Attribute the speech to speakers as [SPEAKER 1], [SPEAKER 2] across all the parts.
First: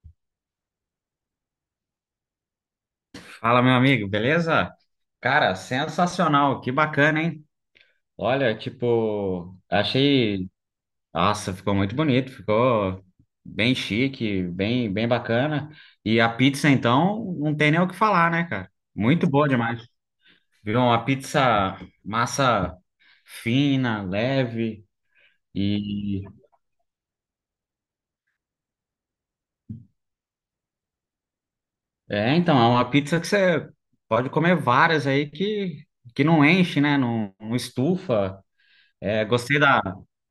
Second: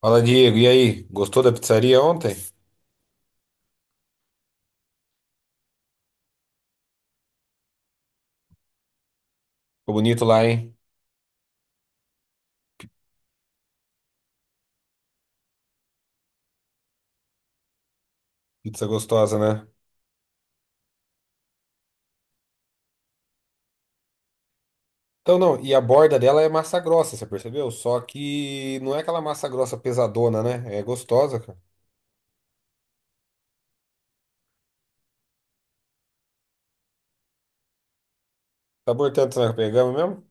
[SPEAKER 1] Fala, Diego. E aí? Gostou da pizzaria ontem? Ficou
[SPEAKER 2] Fala, meu amigo, beleza? Cara, sensacional, que bacana, hein? Olha, tipo,
[SPEAKER 1] bonito lá,
[SPEAKER 2] achei.
[SPEAKER 1] hein?
[SPEAKER 2] Nossa, ficou muito bonito, ficou bem chique, bem bacana. E a pizza, então, não tem nem o que falar, né, cara?
[SPEAKER 1] Pizza
[SPEAKER 2] Muito
[SPEAKER 1] gostosa,
[SPEAKER 2] boa
[SPEAKER 1] né?
[SPEAKER 2] demais. Viu? Uma pizza massa fina, leve.
[SPEAKER 1] Então, não, e a borda
[SPEAKER 2] E.
[SPEAKER 1] dela é massa grossa, você percebeu? Só que não é aquela massa grossa pesadona, né? É gostosa, cara.
[SPEAKER 2] É, então, é uma pizza que você pode comer várias aí que não enche, né? Não estufa.
[SPEAKER 1] Sabor
[SPEAKER 2] É,
[SPEAKER 1] tanto, né?
[SPEAKER 2] gostei da.
[SPEAKER 1] Pegamos mesmo?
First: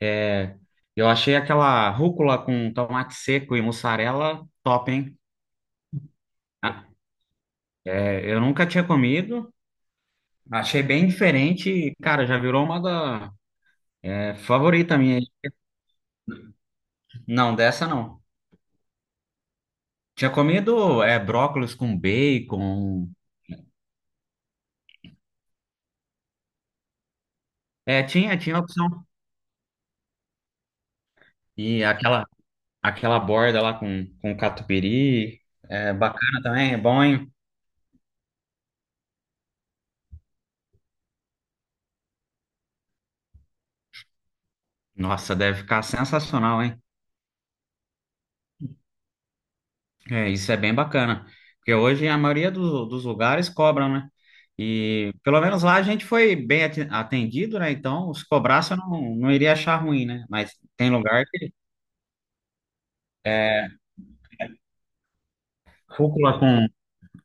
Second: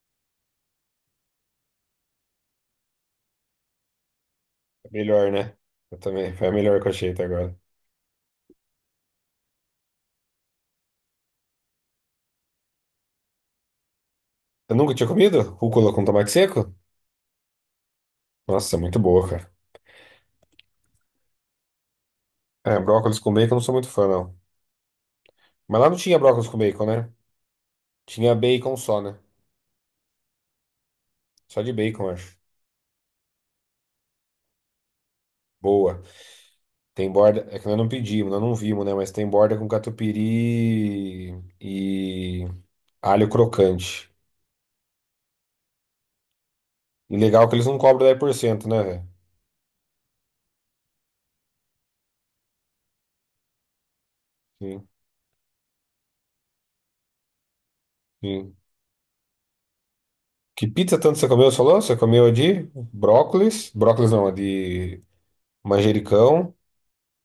[SPEAKER 2] É, eu achei aquela rúcula com tomate seco e mussarela
[SPEAKER 1] É
[SPEAKER 2] top, hein?
[SPEAKER 1] melhor, né? Eu também. Foi a melhor
[SPEAKER 2] Ah,
[SPEAKER 1] que eu achei até agora.
[SPEAKER 2] é, eu nunca tinha comido, achei bem diferente e, cara, já virou uma
[SPEAKER 1] Eu nunca
[SPEAKER 2] favorita
[SPEAKER 1] tinha
[SPEAKER 2] minha.
[SPEAKER 1] comido? Rúcula com tomate seco?
[SPEAKER 2] Não, dessa não.
[SPEAKER 1] Nossa, é muito boa, cara.
[SPEAKER 2] Tinha comido brócolis com
[SPEAKER 1] É,
[SPEAKER 2] bacon.
[SPEAKER 1] brócolis com bacon eu não sou muito fã, não. Mas lá não tinha brócolis com bacon, né?
[SPEAKER 2] É,
[SPEAKER 1] Tinha
[SPEAKER 2] tinha
[SPEAKER 1] bacon só,
[SPEAKER 2] opção.
[SPEAKER 1] né? Só de
[SPEAKER 2] E
[SPEAKER 1] bacon,
[SPEAKER 2] aquela,
[SPEAKER 1] acho.
[SPEAKER 2] aquela borda lá com catupiry. É
[SPEAKER 1] Boa.
[SPEAKER 2] bacana também, é bom,
[SPEAKER 1] Tem
[SPEAKER 2] hein?
[SPEAKER 1] borda, é que nós não pedimos, nós não vimos, né? Mas tem borda com catupiry e alho crocante.
[SPEAKER 2] Nossa, deve ficar sensacional, hein?
[SPEAKER 1] E legal que eles não cobram 10%, né, velho?
[SPEAKER 2] É, isso é bem bacana, porque hoje a maioria dos lugares cobram, né?
[SPEAKER 1] Sim,
[SPEAKER 2] E pelo menos lá a gente foi bem atendido, né? Então, se
[SPEAKER 1] sim.
[SPEAKER 2] cobrasse eu não iria achar ruim, né? Mas
[SPEAKER 1] Que
[SPEAKER 2] tem
[SPEAKER 1] pizza tanto
[SPEAKER 2] lugar
[SPEAKER 1] você comeu,
[SPEAKER 2] que
[SPEAKER 1] você falou? Você comeu a de
[SPEAKER 2] é
[SPEAKER 1] brócolis, brócolis não, a de
[SPEAKER 2] rúcula
[SPEAKER 1] manjericão,
[SPEAKER 2] com,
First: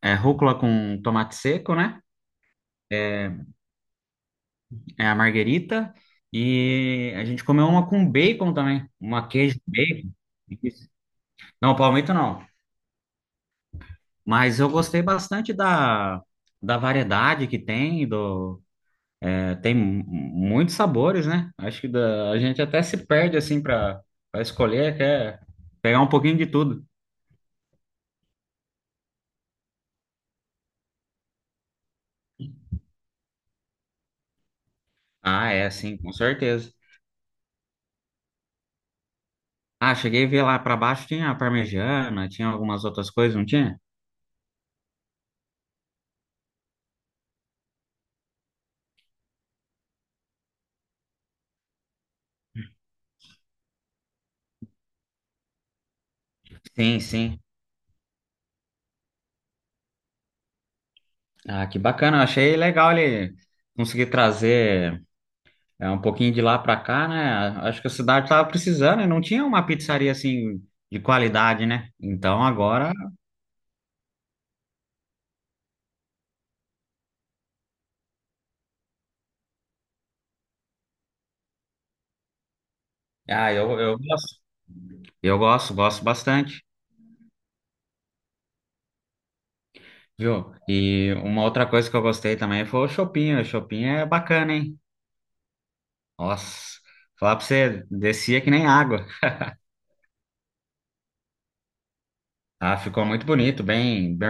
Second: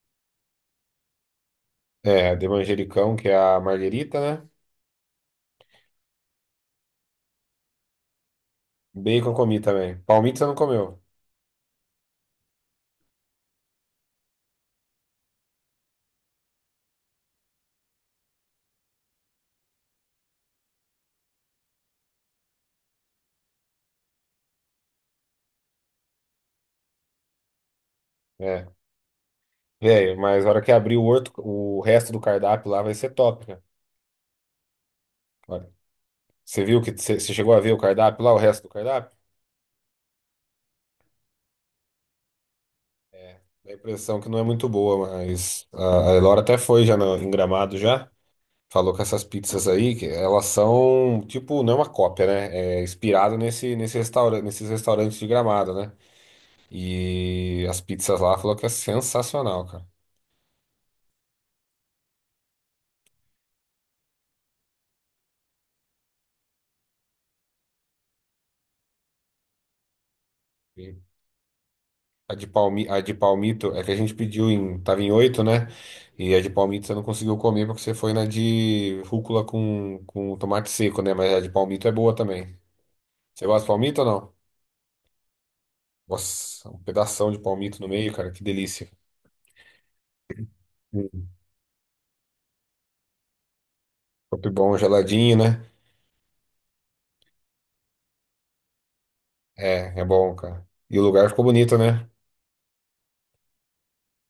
[SPEAKER 2] é rúcula com tomate seco, né?
[SPEAKER 1] a de manjericão, que é a marguerita, né?
[SPEAKER 2] É a marguerita. E a gente comeu uma com bacon também, uma
[SPEAKER 1] Bacon eu
[SPEAKER 2] queijo
[SPEAKER 1] comi também.
[SPEAKER 2] bacon.
[SPEAKER 1] Palmito você não comeu,
[SPEAKER 2] Não, palmito não. Mas eu gostei bastante da variedade que tem, do. Tem muitos sabores, né? Acho que a gente até se perde assim para escolher, quer pegar um pouquinho de tudo.
[SPEAKER 1] é. Velho, mas a hora que abrir o, outro, o resto do cardápio lá vai ser top, né?
[SPEAKER 2] Ah, é,
[SPEAKER 1] Olha,
[SPEAKER 2] sim, com
[SPEAKER 1] você
[SPEAKER 2] certeza.
[SPEAKER 1] viu que você chegou a ver o cardápio lá, o resto do cardápio?
[SPEAKER 2] Ah, cheguei a ver lá para baixo tinha a parmegiana, tinha algumas outras coisas,
[SPEAKER 1] É,
[SPEAKER 2] não
[SPEAKER 1] dá a
[SPEAKER 2] tinha?
[SPEAKER 1] impressão que não é muito boa, mas a Elora até foi já no, em Gramado já. Falou que essas pizzas aí, que elas são, tipo, não é uma cópia, né? É inspirado nesse restaurante, nesses restaurantes de Gramado, né?
[SPEAKER 2] Sim, sim.
[SPEAKER 1] E as pizzas lá falou que é sensacional, cara.
[SPEAKER 2] Ah, que bacana. Achei legal ele conseguir trazer um pouquinho de lá para cá, né? Acho que a cidade tava precisando e não tinha uma pizzaria assim
[SPEAKER 1] E
[SPEAKER 2] de qualidade, né? Então agora,
[SPEAKER 1] A de Palmito é que a gente pediu tava em oito, né? E a de Palmito você não conseguiu comer porque você foi na de rúcula com tomate seco, né? Mas a de Palmito é boa também. Você
[SPEAKER 2] ah,
[SPEAKER 1] gosta de
[SPEAKER 2] eu
[SPEAKER 1] Palmito ou não?
[SPEAKER 2] gosto. Eu gosto, gosto bastante.
[SPEAKER 1] Nossa, um pedação de palmito no meio, cara, que delícia.
[SPEAKER 2] Viu? E
[SPEAKER 1] Hum.
[SPEAKER 2] uma outra coisa que eu gostei também foi o shopping. O shopping é
[SPEAKER 1] Top
[SPEAKER 2] bacana,
[SPEAKER 1] bom,
[SPEAKER 2] hein?
[SPEAKER 1] geladinho, né?
[SPEAKER 2] Nossa, falar pra você, descia que nem água.
[SPEAKER 1] É bom, cara. E o lugar ficou bonito, né?
[SPEAKER 2] Ah, ficou muito bonito, bem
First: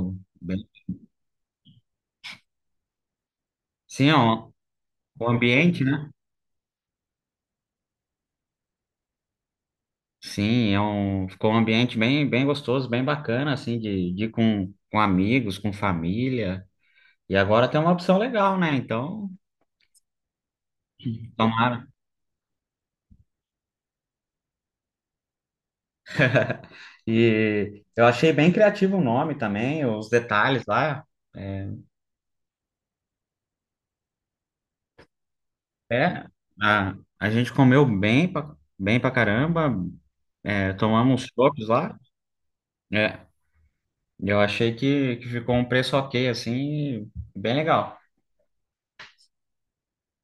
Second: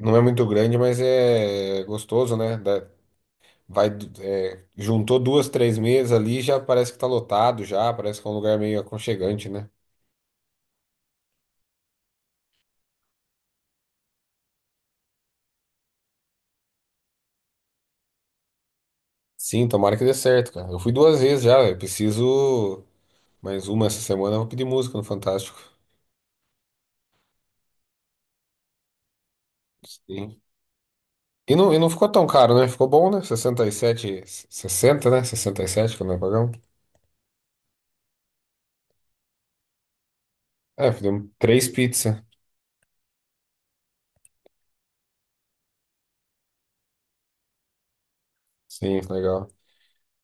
[SPEAKER 1] Não é muito
[SPEAKER 2] Bem...
[SPEAKER 1] grande, mas é gostoso, né? Vai,
[SPEAKER 2] Sim, ó,
[SPEAKER 1] juntou
[SPEAKER 2] o
[SPEAKER 1] duas, três
[SPEAKER 2] ambiente, né?
[SPEAKER 1] mesas ali, já parece que tá lotado já, parece que é um lugar meio aconchegante, né?
[SPEAKER 2] Sim, é um... ficou um ambiente bem gostoso, bem bacana, assim, de ir com amigos, com família. E agora tem uma opção legal, né? Então,
[SPEAKER 1] Sim, tomara que dê certo, cara. Eu fui duas vezes já, eu
[SPEAKER 2] tomara.
[SPEAKER 1] preciso mais uma essa semana, eu vou pedir música no Fantástico.
[SPEAKER 2] E eu achei bem criativo o nome também, os
[SPEAKER 1] Sim.
[SPEAKER 2] detalhes lá.
[SPEAKER 1] E
[SPEAKER 2] é,
[SPEAKER 1] não, e não ficou tão caro, né? Ficou bom, né? 67, 60, né? 67, que nós
[SPEAKER 2] É,
[SPEAKER 1] pagamos.
[SPEAKER 2] a gente comeu bem pra caramba,
[SPEAKER 1] É,
[SPEAKER 2] tomamos
[SPEAKER 1] fizemos três
[SPEAKER 2] chopps lá.
[SPEAKER 1] pizzas.
[SPEAKER 2] É, eu achei que ficou um preço ok, assim, bem legal.
[SPEAKER 1] Sim, legal.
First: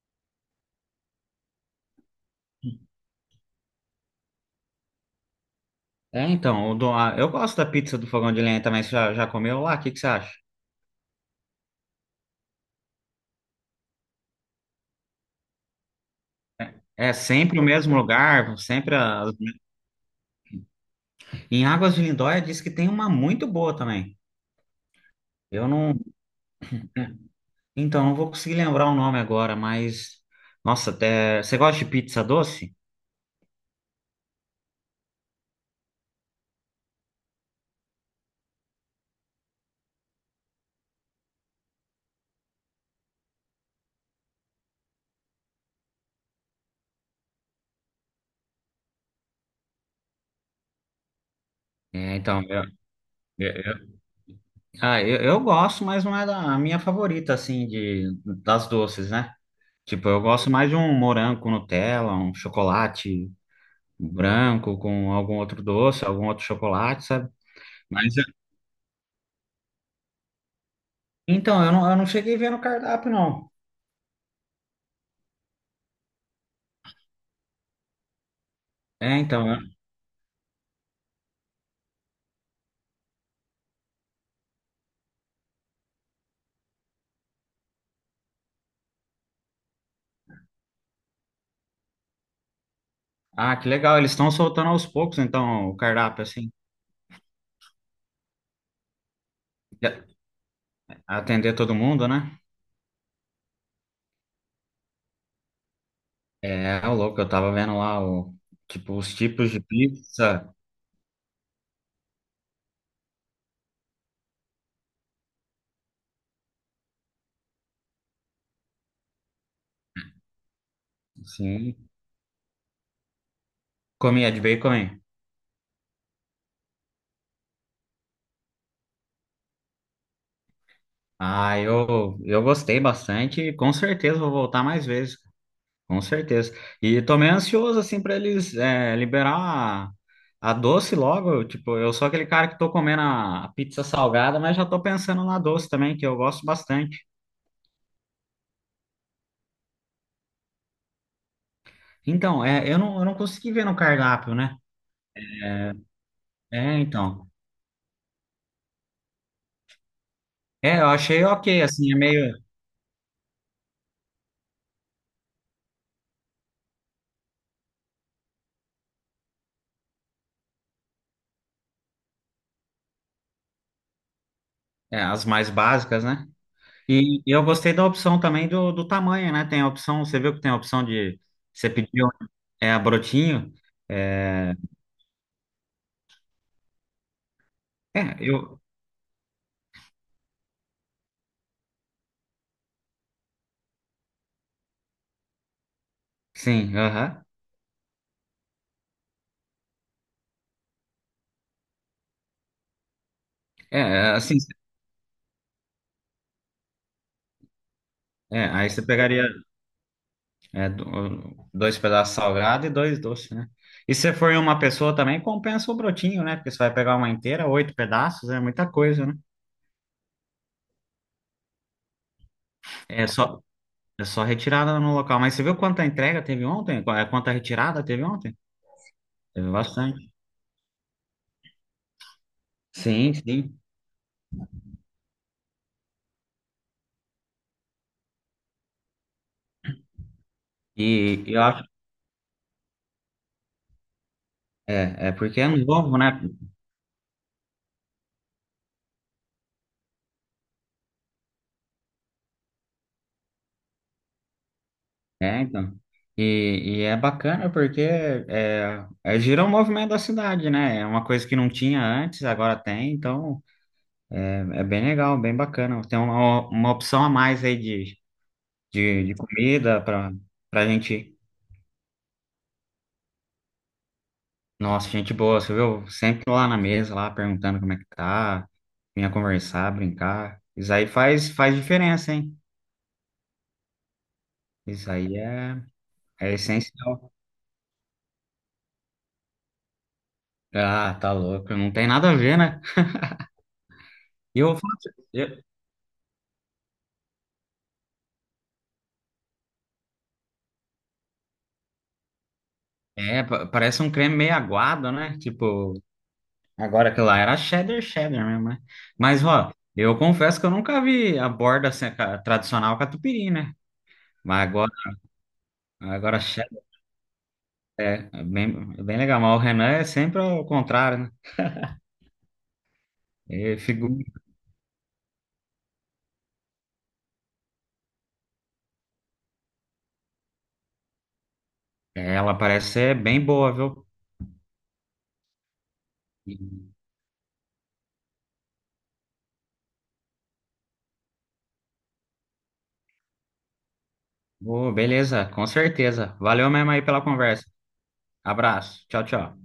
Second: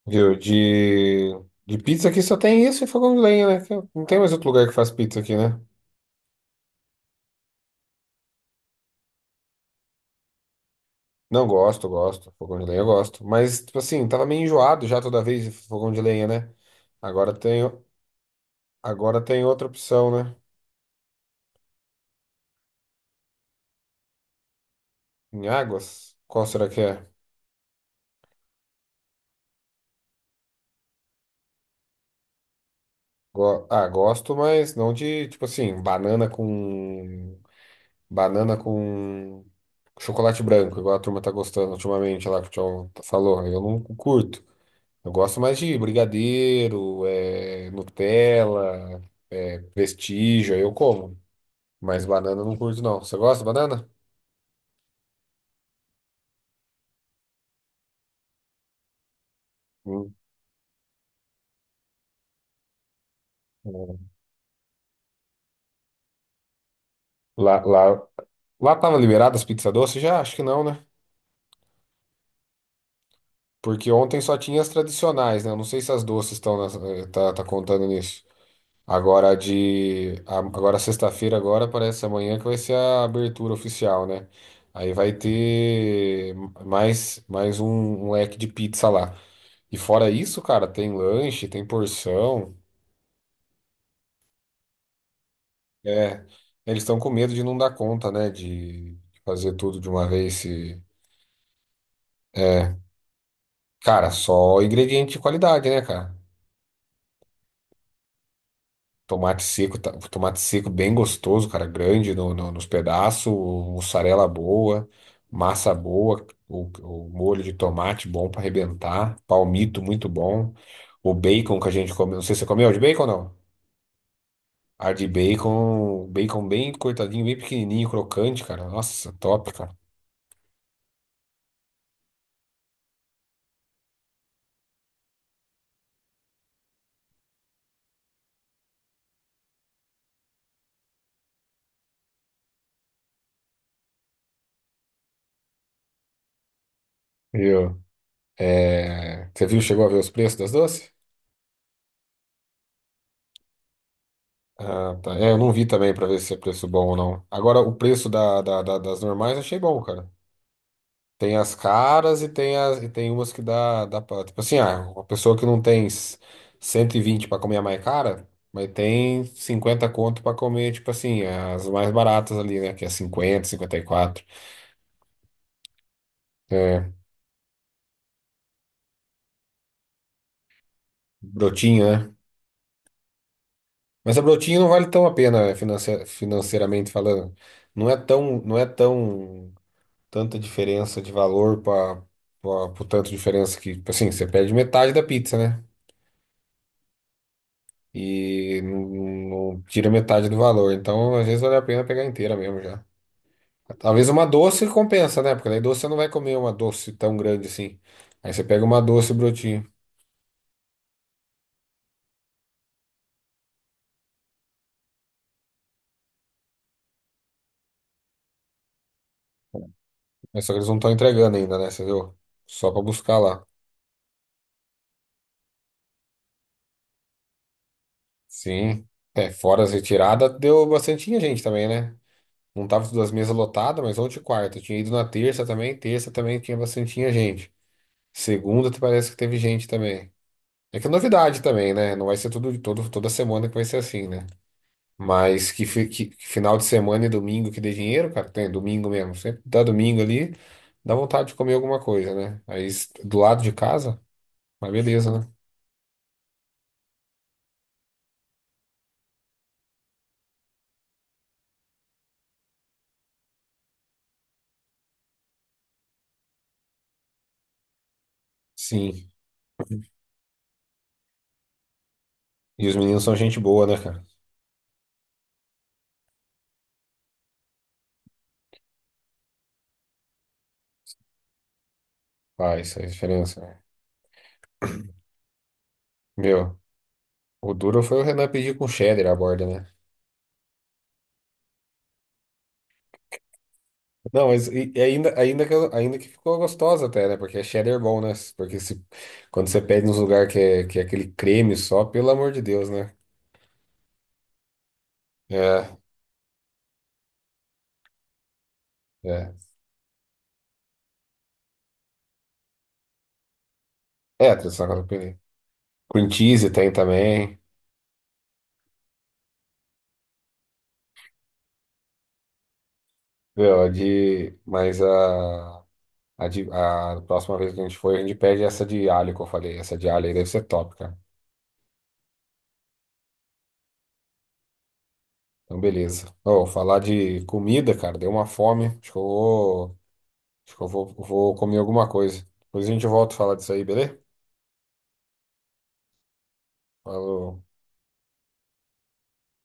[SPEAKER 1] Viu? De pizza aqui só tem isso e fogão de lenha, né? Que não tem mais outro lugar que faz pizza aqui, né?
[SPEAKER 2] É, então, eu gosto da pizza do Fogão de Lenha também, você já comeu lá? O que você acha?
[SPEAKER 1] Não, gosto, gosto. Fogão de lenha eu gosto. Mas, tipo assim, tava meio enjoado já toda vez de fogão de lenha, né?
[SPEAKER 2] É
[SPEAKER 1] Agora
[SPEAKER 2] sempre
[SPEAKER 1] tem,
[SPEAKER 2] o mesmo lugar, sempre
[SPEAKER 1] agora
[SPEAKER 2] as...
[SPEAKER 1] tem outra opção, né?
[SPEAKER 2] Em Águas de Lindóia diz que tem uma muito boa também.
[SPEAKER 1] Em
[SPEAKER 2] Eu não...
[SPEAKER 1] Águas? Qual será que é?
[SPEAKER 2] Então, não vou conseguir lembrar o nome agora, mas... Nossa, até... Você gosta de pizza doce?
[SPEAKER 1] Gosto, mas não de, tipo assim, banana com. Banana com chocolate branco, igual a turma tá gostando ultimamente lá que o Tchau falou. Eu não curto. Eu gosto mais de brigadeiro, é, Nutella, é, Prestígio, aí eu como. Mas
[SPEAKER 2] É, então,
[SPEAKER 1] banana eu não
[SPEAKER 2] eu,
[SPEAKER 1] curto, não. Você gosta de banana?
[SPEAKER 2] Ah, eu gosto, mas não é a minha favorita, assim, das doces, né? Tipo,
[SPEAKER 1] Hum.
[SPEAKER 2] eu gosto mais de um morango com Nutella, um chocolate
[SPEAKER 1] Hum.
[SPEAKER 2] branco com algum outro doce, algum outro chocolate, sabe?
[SPEAKER 1] Lá, lá,
[SPEAKER 2] Mas,
[SPEAKER 1] lá tava liberada as pizzas doces? Já? Acho que não, né?
[SPEAKER 2] então, eu não cheguei a ver no cardápio, não.
[SPEAKER 1] Porque ontem só tinha as tradicionais, né? Eu não sei se as doces estão tá contando nisso.
[SPEAKER 2] É,
[SPEAKER 1] Agora a
[SPEAKER 2] então,
[SPEAKER 1] de... a- Agora sexta-feira, agora parece amanhã que vai ser a abertura oficial, né? Aí vai ter mais um leque de pizza lá. E fora isso, cara, tem lanche, tem porção.
[SPEAKER 2] ah, que legal, eles estão soltando aos poucos, então, o cardápio,
[SPEAKER 1] É,
[SPEAKER 2] assim,
[SPEAKER 1] eles estão com medo de não dar conta, né? De fazer tudo de
[SPEAKER 2] de-
[SPEAKER 1] uma vez. Se...
[SPEAKER 2] atender todo mundo, né?
[SPEAKER 1] É, cara, só ingrediente de qualidade, né, cara?
[SPEAKER 2] É, ô louco, eu tava vendo lá, tipo, os tipos de
[SPEAKER 1] Tomate
[SPEAKER 2] pizza,
[SPEAKER 1] seco bem gostoso, cara, grande nos pedaços, mussarela boa, massa boa, o molho de tomate bom pra arrebentar, palmito muito bom, o bacon que a
[SPEAKER 2] assim,
[SPEAKER 1] gente comeu. Não sei se você comeu de bacon ou não?
[SPEAKER 2] comia de bacon,
[SPEAKER 1] Ar
[SPEAKER 2] hein?
[SPEAKER 1] de bacon, bacon bem cortadinho, bem pequenininho, crocante, cara. Nossa, top, cara.
[SPEAKER 2] Ah, eu gostei bastante e com certeza vou voltar mais vezes, com certeza. E tô meio ansioso, assim, pra eles liberar a doce logo. Tipo, eu sou aquele cara que tô comendo a pizza salgada, mas já tô pensando na doce também, que eu gosto bastante.
[SPEAKER 1] Viu? É, você viu, chegou a ver os preços das doces?
[SPEAKER 2] Então, é, eu não consegui ver no cardápio, né?
[SPEAKER 1] Ah, tá. É, eu não vi também pra ver se é preço
[SPEAKER 2] É,
[SPEAKER 1] bom ou não.
[SPEAKER 2] então.
[SPEAKER 1] Agora, o preço das normais eu achei bom, cara.
[SPEAKER 2] É, eu achei
[SPEAKER 1] Tem as
[SPEAKER 2] ok, assim, é
[SPEAKER 1] caras
[SPEAKER 2] meio...
[SPEAKER 1] e tem umas que dá pra. Tipo assim, ah, uma pessoa que não tem 120 pra comer a mais cara, mas tem 50 conto pra comer, tipo assim, as mais baratas ali, né? Que é 50, 54.
[SPEAKER 2] as mais básicas, né?
[SPEAKER 1] É,
[SPEAKER 2] E eu gostei da opção também do tamanho, né? Tem a opção, você viu que tem a opção de você
[SPEAKER 1] brotinho,
[SPEAKER 2] pediu
[SPEAKER 1] né?
[SPEAKER 2] é a brotinho.
[SPEAKER 1] Mas a
[SPEAKER 2] É,
[SPEAKER 1] Brotinho não vale tão a pena financeiramente falando. Não é
[SPEAKER 2] é,
[SPEAKER 1] tão, não
[SPEAKER 2] eu
[SPEAKER 1] é tão tanta diferença de valor para o tanto de diferença que, assim, você perde metade da pizza, né?
[SPEAKER 2] sim, aham.
[SPEAKER 1] E não, não tira metade do valor. Então, às vezes vale a pena pegar inteira mesmo já.
[SPEAKER 2] É,
[SPEAKER 1] Talvez
[SPEAKER 2] é,
[SPEAKER 1] uma
[SPEAKER 2] assim,
[SPEAKER 1] doce compensa, né? Porque daí doce você não vai comer uma doce tão grande assim. Aí você pega
[SPEAKER 2] aí
[SPEAKER 1] uma
[SPEAKER 2] você
[SPEAKER 1] doce
[SPEAKER 2] pegaria
[SPEAKER 1] Brotinho.
[SPEAKER 2] dois pedaços salgado e dois doces, né? E se for uma pessoa também, compensa o brotinho, né? Porque você vai pegar uma inteira, oito pedaços, é muita coisa, né?
[SPEAKER 1] Mas só que eles não estão entregando ainda, né? Você viu? Só para
[SPEAKER 2] É
[SPEAKER 1] buscar
[SPEAKER 2] só,
[SPEAKER 1] lá.
[SPEAKER 2] é só retirada no local. Mas você viu quanta entrega teve ontem? Quanta retirada teve ontem?
[SPEAKER 1] Sim. É,
[SPEAKER 2] Teve
[SPEAKER 1] fora as
[SPEAKER 2] bastante.
[SPEAKER 1] retiradas, deu bastante gente também, né? Não tava todas as
[SPEAKER 2] Sim,
[SPEAKER 1] mesas
[SPEAKER 2] sim.
[SPEAKER 1] lotadas, mas ontem e quarta. Eu tinha ido na terça também. Terça também tinha bastante tinha gente. Segunda parece que teve gente também. É que é
[SPEAKER 2] E eu
[SPEAKER 1] novidade
[SPEAKER 2] acho.
[SPEAKER 1] também, né? Não vai ser tudo, todo, toda semana que vai ser assim, né?
[SPEAKER 2] É, porque é
[SPEAKER 1] Mas que, fi-
[SPEAKER 2] novo,
[SPEAKER 1] que-
[SPEAKER 2] né?
[SPEAKER 1] que final de semana e domingo que dê dinheiro, cara, tem domingo mesmo. Sempre dá domingo ali, dá vontade de comer alguma coisa, né? Aí do lado de casa, mas beleza, né?
[SPEAKER 2] É, então. E é bacana porque gira o movimento da cidade, né? É uma coisa que não tinha antes, agora tem, então é bem legal, bem bacana. Tem uma opção a mais aí de, de,
[SPEAKER 1] Sim.
[SPEAKER 2] de comida para gente.
[SPEAKER 1] E os meninos são gente boa, né, cara?
[SPEAKER 2] Nossa, gente boa, você viu? Sempre lá na mesa, lá perguntando como é que tá, vinha conversar, brincar. Isso aí faz diferença, hein?
[SPEAKER 1] Faz diferença, né?
[SPEAKER 2] Isso aí é
[SPEAKER 1] Meu,
[SPEAKER 2] essencial.
[SPEAKER 1] o duro foi o Renan pedir com cheddar a borda, né?
[SPEAKER 2] Ah, tá louco, não tem nada a ver, né?
[SPEAKER 1] Não,
[SPEAKER 2] E
[SPEAKER 1] mas
[SPEAKER 2] eu, falo pra eu-
[SPEAKER 1] ainda que ficou gostosa até, né? Porque é cheddar bom, né? Porque se, quando você pede nos lugares que é aquele creme só, pelo amor de Deus, né?
[SPEAKER 2] é, pa- parece um creme meio aguado, né?
[SPEAKER 1] É,
[SPEAKER 2] Tipo, agora que lá era cheddar, cheddar mesmo, né? Mas,
[SPEAKER 1] é.
[SPEAKER 2] ó, eu confesso que eu nunca vi a borda assim, a tradicional catupiry, né?
[SPEAKER 1] É,
[SPEAKER 2] Mas agora,
[SPEAKER 1] tradicional catupiry. Cream
[SPEAKER 2] agora
[SPEAKER 1] cheese
[SPEAKER 2] cheddar
[SPEAKER 1] tem também.
[SPEAKER 2] é bem legal. Mas o Renan é sempre ao contrário, né? E
[SPEAKER 1] Meu,
[SPEAKER 2] figu-
[SPEAKER 1] a próxima vez que a gente for, a gente pede essa de alho que eu falei. Essa de alho aí deve ser top, cara.
[SPEAKER 2] Ela parece ser bem boa, viu?
[SPEAKER 1] Então, beleza.
[SPEAKER 2] E-
[SPEAKER 1] Ô, falar de comida, cara, deu uma fome. Acho que eu vou, acho que eu vou, vou comer alguma coisa. Depois a gente volta a falar disso aí, beleza?
[SPEAKER 2] Ô, beleza, com certeza. Valeu mesmo aí pela
[SPEAKER 1] Falou.
[SPEAKER 2] conversa. Abraço. Tchau, tchau.